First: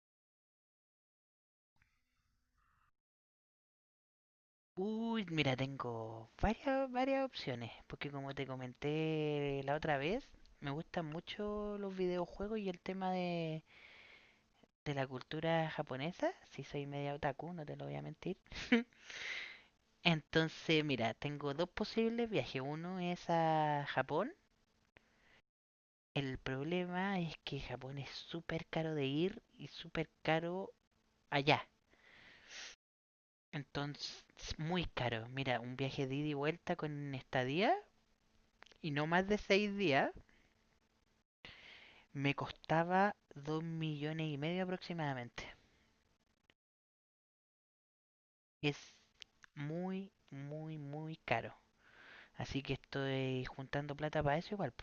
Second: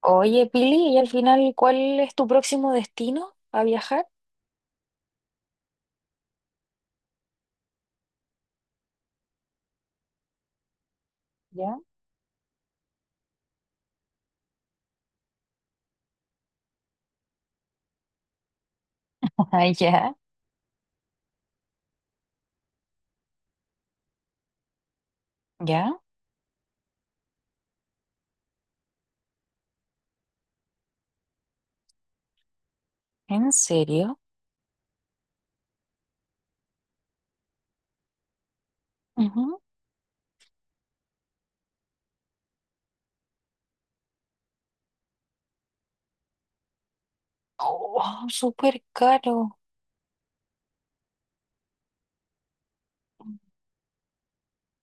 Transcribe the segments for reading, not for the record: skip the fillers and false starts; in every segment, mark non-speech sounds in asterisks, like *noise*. Oye, Pili, y al final, ¿cuál es tu próximo destino a viajar? Uy, mira, tengo varias opciones, porque como te comenté la otra vez, me gustan mucho ¿Ya? *laughs* los videojuegos y el tema de la cultura japonesa. Si soy media otaku, no te lo voy a mentir. *laughs* Ah, ya, Entonces, mira, tengo dos posibles viajes. Uno es a Japón. ya, El problema es que Japón es súper caro de ir y súper caro allá. ¿en serio? Entonces, muy caro. Mira, un viaje de ida y vuelta con estadía y no más de Ujú. 6 días. Me costaba 2,5 millones aproximadamente. Oh, Es súper caro. muy, muy, muy caro. Así que estoy juntando plata para eso igual.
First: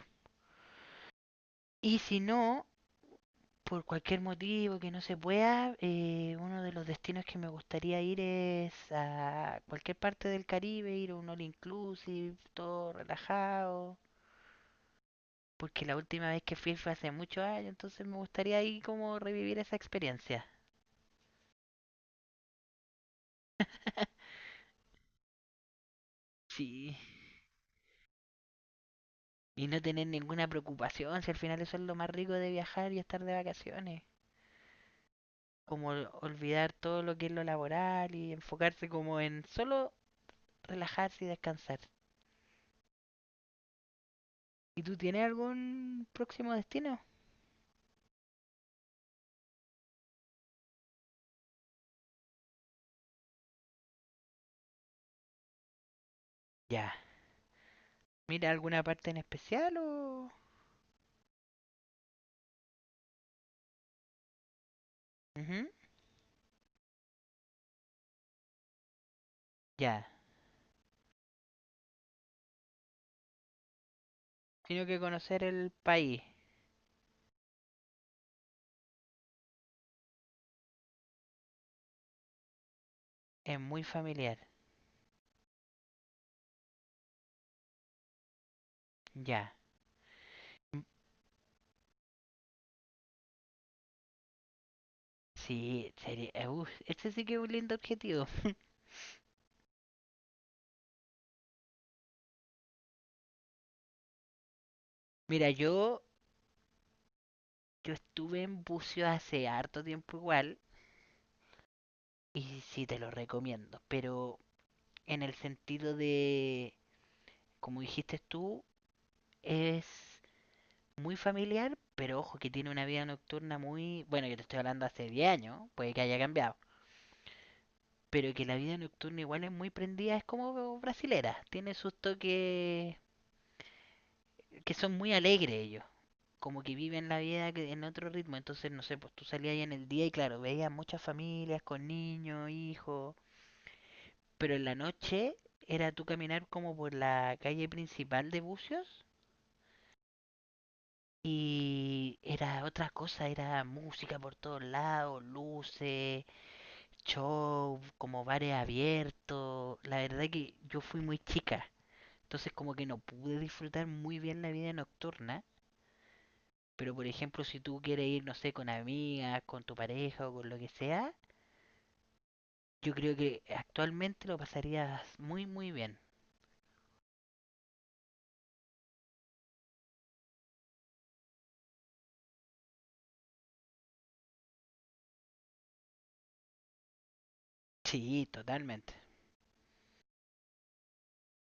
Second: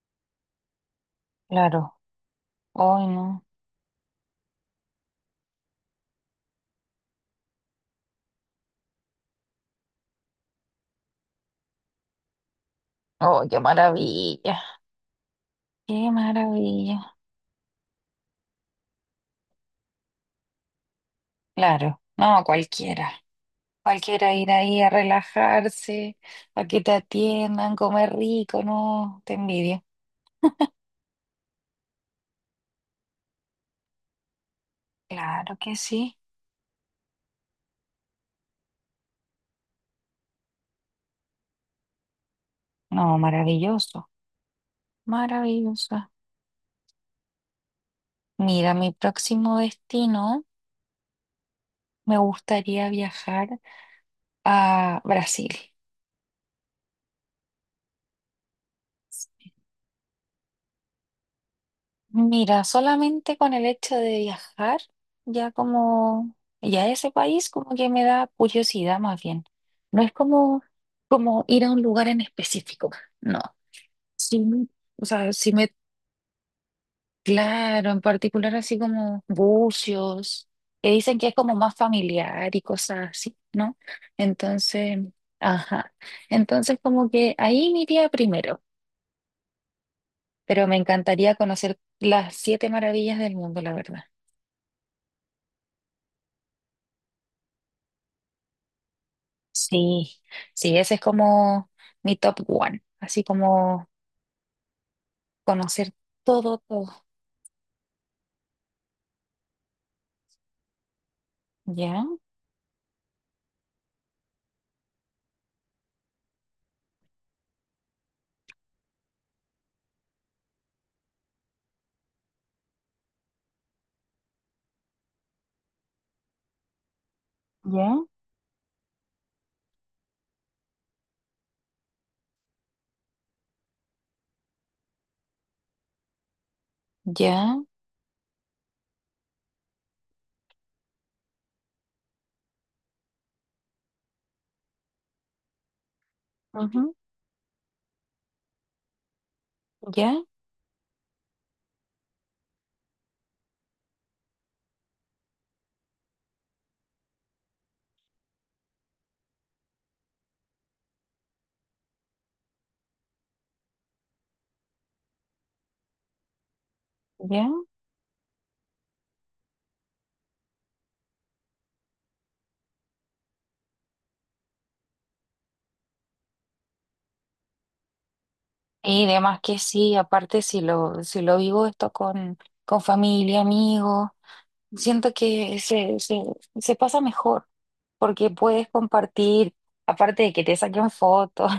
Claro, Y si no, ¡ay, no! por cualquier motivo que no se pueda, uno de los destinos que me gustaría ir es a cualquier parte del Caribe, ir a un all inclusive, todo Oh, qué relajado. maravilla, Porque la qué última vez que fui fue hace maravilla. muchos años, entonces me gustaría ahí como revivir esa experiencia. Claro, no, cualquiera. *laughs* Cualquiera ir ahí a relajarse, a que te Sí. atiendan, comer rico, no, te Y no envidio. tener ninguna preocupación, si al final eso es lo más rico de viajar y estar de vacaciones. Claro que Como sí. olvidar todo lo que es lo laboral y enfocarse como en solo relajarse y descansar. No, maravilloso, ¿Y tú tienes algún maravillosa. próximo destino? Mira, mi próximo destino. Me gustaría viajar a Brasil. Ya. ¿Mira alguna parte en especial o...? Mira, solamente con el hecho de viajar, ya Ujú. como, ya ese país como que me da curiosidad más bien. No Ya. es como, como ir a un lugar en específico, no. Sí, Tengo que o sea, conocer sí el me, país. claro, en particular así como Bucios, que dicen que es como más familiar y cosas así, Es ¿no? muy familiar. Entonces, ajá. Entonces como que ahí me iría primero. Ya. Pero me Mm. encantaría conocer las siete maravillas del mundo, la verdad. Sí, sería... este sí que es un lindo objetivo. *laughs* Sí, sí, ese es como mi top one, así como Mira, conocer yo, todo, todo. yo estuve en buceo hace harto tiempo igual. Ya, Y sí te lo recomiendo, pero en el sentido de, como dijiste tú, es muy familiar, pero ojo que tiene una vida nocturna muy... Bueno, yo te estoy hablando hace 10 años, puede que haya cambiado, ya, pero que la vida nocturna igual es muy prendida, es como brasilera, tiene sus toques que son muy alegres ellos, como que viven la vida ya, que- en otro ritmo, entonces no sé, pues tú salías ahí en el día y claro, veías muchas familias con niños, hijos. Pero en la noche era tú caminar como por ujú, la calle principal de Bucios ya, y era otra cosa, era música por todos lados, luces, show, como bares abiertos. La verdad que yo fui muy chica, entonces como que no pude disfrutar muy bien la vida nocturna. Pero por ejemplo, ya. si tú quieres ir, no sé, con amigas, con tu pareja o con lo que sea, yo creo que actualmente lo pasarías muy, muy bien. Y demás que sí, aparte si lo vivo esto con familia, amigos, siento que se, se pasa mejor Sí, porque puedes totalmente. compartir, aparte de que te saquen fotos.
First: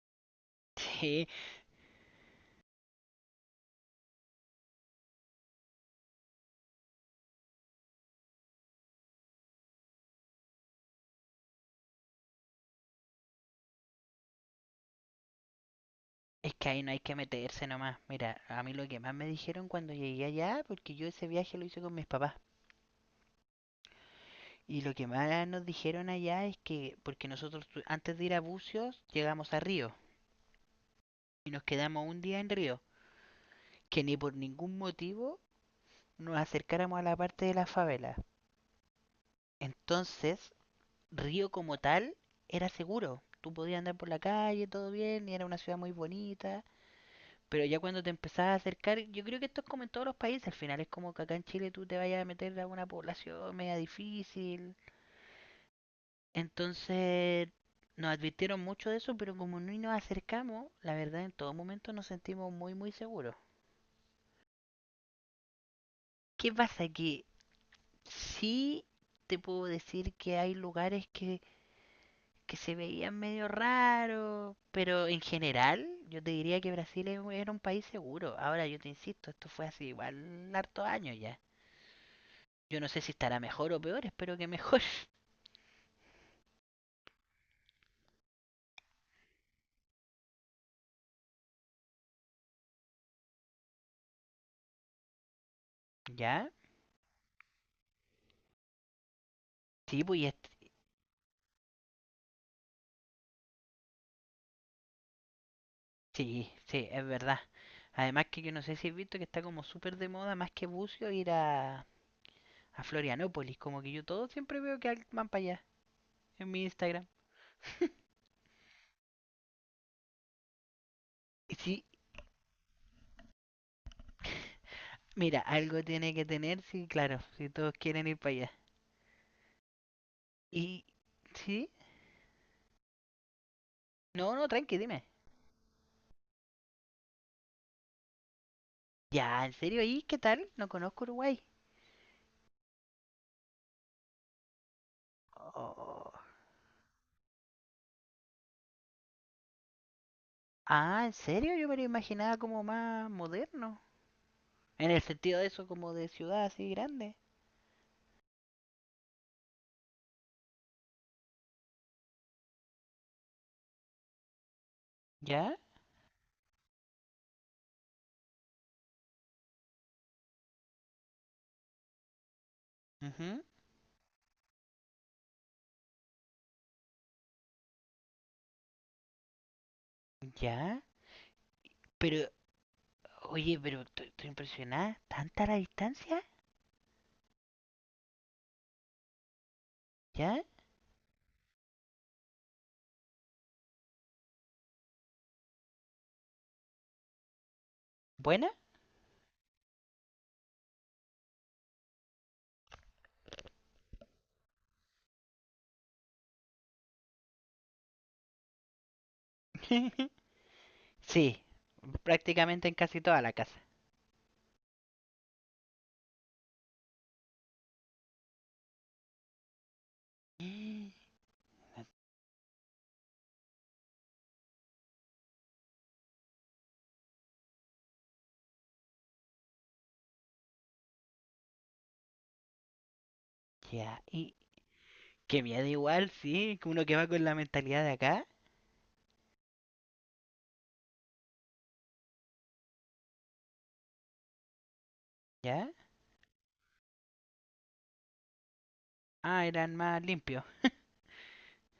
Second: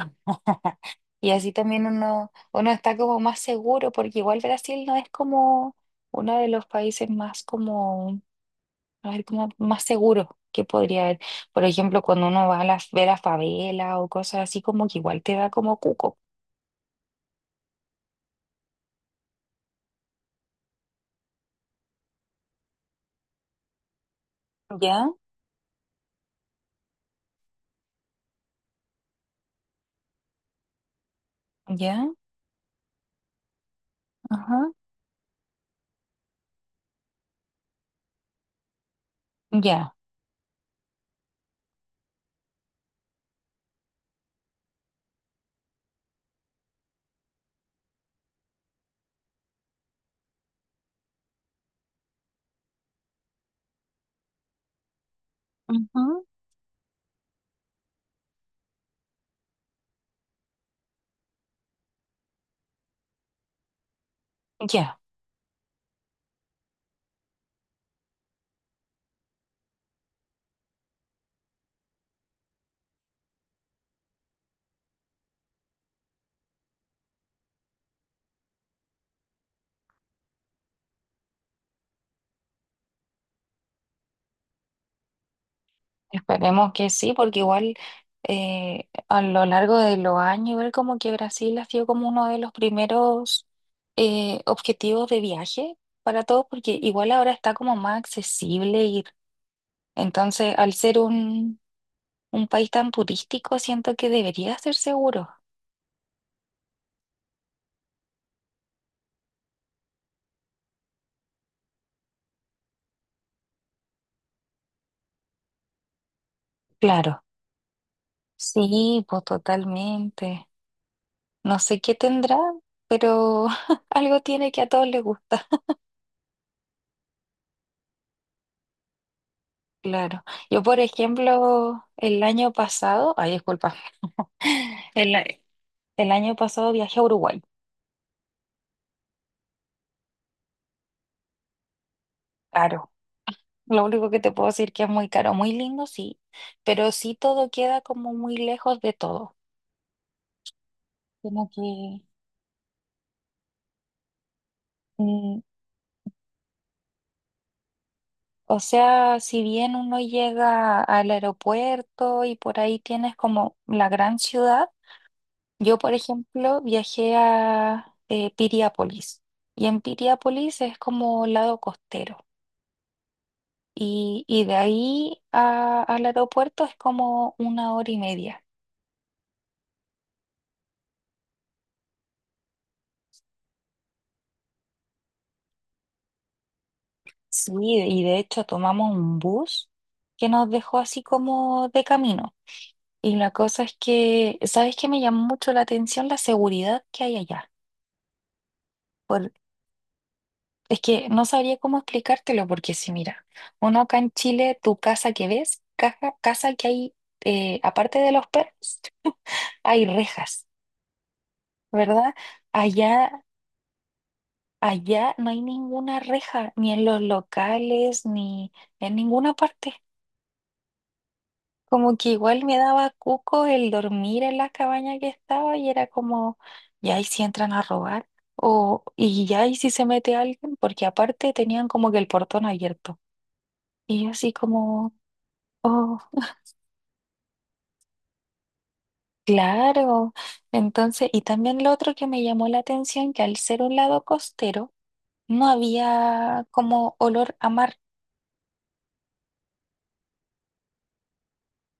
*laughs* Sí. Y así también uno está como más seguro, porque igual Brasil no es como uno de los países más como, a ver, como más seguros que podría haber. Por ejemplo, cuando uno va a ver a favela o cosas así, como que igual te da como cuco. Es que ahí no hay que meterse nomás. Mira, a mí lo que más me dijeron cuando llegué allá, porque yo ese viaje lo hice con mis papás, y lo que Ya, más nos dijeron allá es que, porque nosotros antes de ir a Bucios llegamos a Río y nos quedamos ya, un día en Río, que ni por ajá, ningún motivo nos acercáramos a la parte de la favela. ya, Entonces, Río como tal era seguro. Tú podías andar por la calle, todo bien, y era una ciudad muy bonita. Pero ya cuando te empezás a acercar, yo creo que esto es como en todos los países, al final es como que acá en Chile tú te vayas a meter a una población media difícil. ujú, Entonces nos advirtieron mucho de eso, pero como no nos acercamos, la verdad en todo momento nos sentimos muy muy seguros. ya. ¿Qué pasa? Que sí te puedo decir que hay lugares que se veían medio raros, pero en general yo te diría que Brasil era un país seguro. Ahora yo te insisto, esto fue hace igual harto años ya. Yo no sé si estará mejor o peor, espero que mejor. *laughs* Esperemos que sí, porque igual a lo largo de los años, igual como que Brasil ha sido como uno de los primeros objetivos de viaje para todos, ¿Ya? porque igual ahora está como más accesible ir. Sí, pues y Entonces, al ser un país tan turístico, siento que debería ser seguro. sí, sí, es verdad. Además que yo no sé si has visto que está como súper de moda, más que bucio, ir a Florianópolis. Como que yo todo siempre veo que van para allá, en mi Instagram. Claro, *laughs* sí, pues totalmente. Y No sé sí, qué tendrá, pero *laughs* algo tiene que a todos les mira, gusta. algo tiene que tener, sí, claro, si todos quieren ir para allá. Claro. Yo, por Y, sí, ejemplo, el año pasado, ay, disculpa. no, no, tranqui, dime. El, el año pasado viajé a Uruguay, Ya, ¿en serio? ¿Y qué tal? No conozco Uruguay. caro. Lo único que te puedo decir que es muy caro, muy lindo, Oh. sí, pero sí todo queda como muy lejos de todo. Ah, ¿en Como serio? que, Yo me lo imaginaba como más moderno. En el sentido mm, de eso, como de ciudad así grande. o sea, si bien uno llega al aeropuerto y por ahí tienes como la gran ciudad, ¿Ya? yo, por ejemplo, viajé a Piriápolis y en Piriápolis es como lado costero Ujú. y de ahí al aeropuerto es como una hora y media. ¿Ya? Pero, oye, pero estoy impresionada. ¿Tanta la distancia? Sí, y de hecho tomamos un bus que ¿Ya? nos dejó así como de camino. Y la cosa es que, ¿sabes qué me llamó mucho la atención? La seguridad que hay allá. ¿Buena? Por- es que no sabría cómo explicártelo, porque si mira, uno acá en Chile, tu casa que ves, caja, casa que hay, aparte de los perros, hay *laughs* rejas, Sí, ¿verdad? prácticamente en casi toda Allá, la casa. allá no hay ninguna reja, ni en los locales, ni en ninguna parte. *gasps* No. Como que igual me daba cuco el dormir en la cabaña que estaba y era como, ya y si entran a robar, o y ya y si se mete alguien, porque aparte tenían como que el portón abierto. Ya, Y yo así y como, que miedo oh, igual, sí, que uno que va con la mentalidad de acá, claro. Entonces, y también lo otro que me llamó la atención, que al ser un lado costero, no ¿ya? había como olor a mar. Ah, eran más limpios.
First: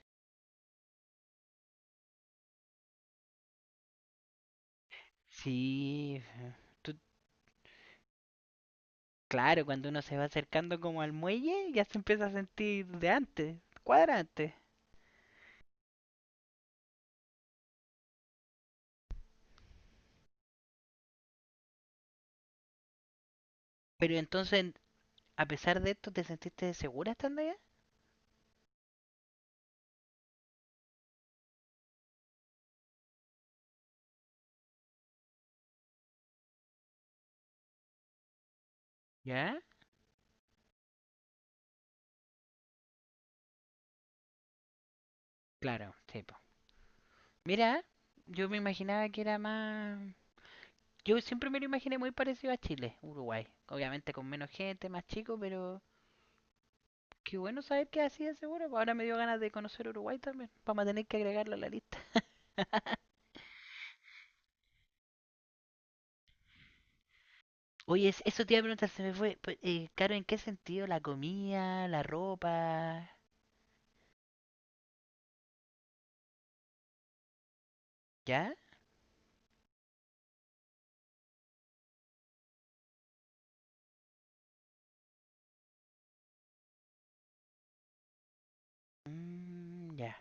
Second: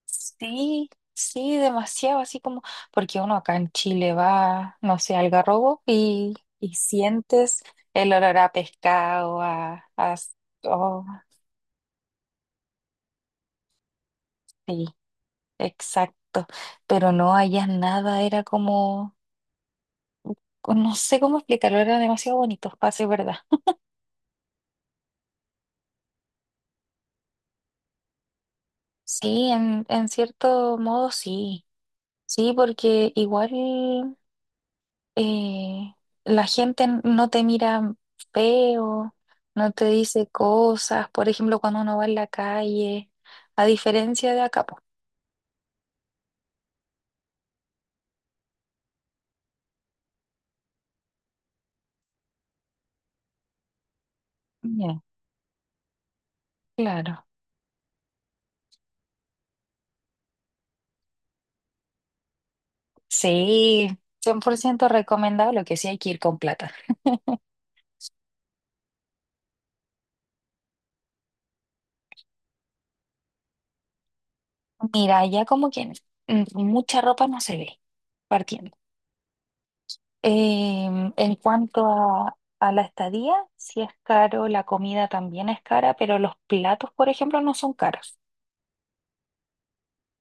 Sí, sí, demasiado, así como, porque uno acá en Chile va, no sé, al Algarrobo Sí, *laughs* y, y tú- sientes el olor a pescado, claro, cuando uno se va acercando como oh, al muelle, ya se empieza a sentir de antes, cuadra antes. sí, exacto, pero no allá nada, era como, pues, no sé cómo explicarlo, era demasiado bonito, para ser verdad. Pero entonces, a pesar de esto, ¿te sentiste segura estando allá? Sí, en cierto modo sí, sí, porque igual. eh, la gente no te mira feo, ¿Ya? no te dice cosas, por ejemplo, cuando uno va en la calle, a diferencia de acá, po. Claro, sí, po. Mira, yo me imaginaba que era más... Yo siempre me lo imaginé muy parecido a Chile, Uruguay. Obviamente con menos gente, Ya, más chico, pero claro. qué bueno saber que así es seguro, pues. Ahora me dio ganas de conocer Uruguay también. Vamos a tener que agregarlo a la lista. Sí, 100% recomendable, que sí hay que ir con plata. Oye, eso te iba a preguntar, se me fue. Claro, ¿en qué sentido? ¿La comida, la ropa? Mira, ya como que mucha ropa no se ve, ¿Ya? partiendo. En cuanto a la estadía, sí es caro, la comida también es cara, pero los platos, por ejemplo, no son caros. Mm, ya.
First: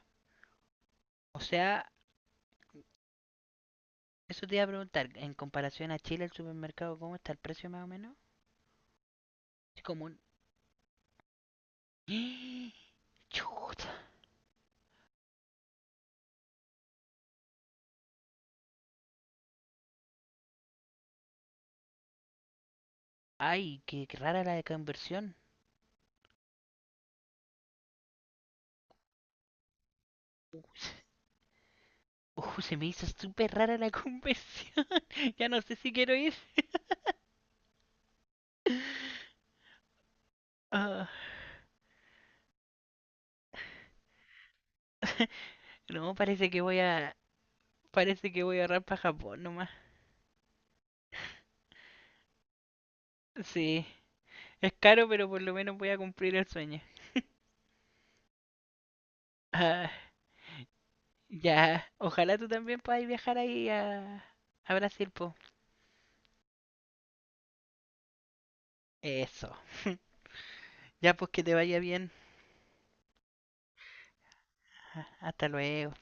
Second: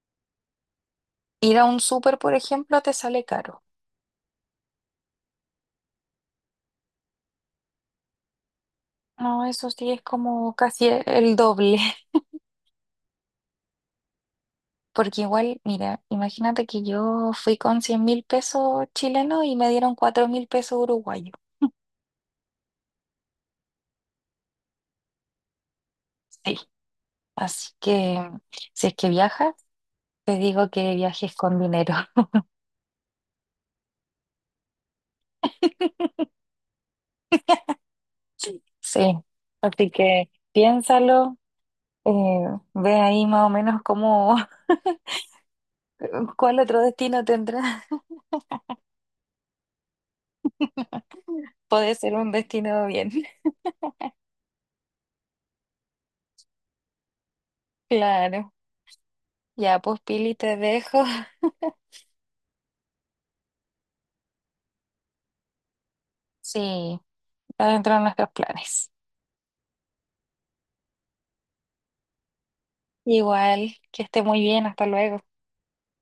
O Ir a un sea, súper, por ejemplo, te sale caro. eso te iba a preguntar, en comparación a Chile, el supermercado, ¿cómo está el precio más o menos? No, eso Es sí es como... como casi el doble, *laughs* *gasps* Chuta. porque igual, mira, imagínate que yo fui con 100.000 pesos chilenos y me dieron 4.000 pesos uruguayos. Ay, qué rara la conversión. Sí, así que si es que viajas, te digo que viajes con dinero. *laughs* Se me hizo súper rara la conversión. *laughs* Ya no sé si quiero ir. Sí. Sí, *laughs* así que Ah, piénsalo, eh, ve ahí más o menos cómo, no, *laughs* parece cuál que voy otro a. destino tendrás. *laughs* Parece que voy a ahorrar para Japón nomás. Puede ser un destino bien, *laughs* Sí. Es caro, pero por lo menos voy a cumplir el sueño. claro. Ya, Ah, pues Pili, te dejo. ya. Ojalá tú también puedas viajar ahí a Brasil, po. *laughs* Sí, está dentro de nuestros planes. Eso. Ya, pues que te vaya bien. Igual, que esté muy bien, hasta Ah, luego. hasta luego.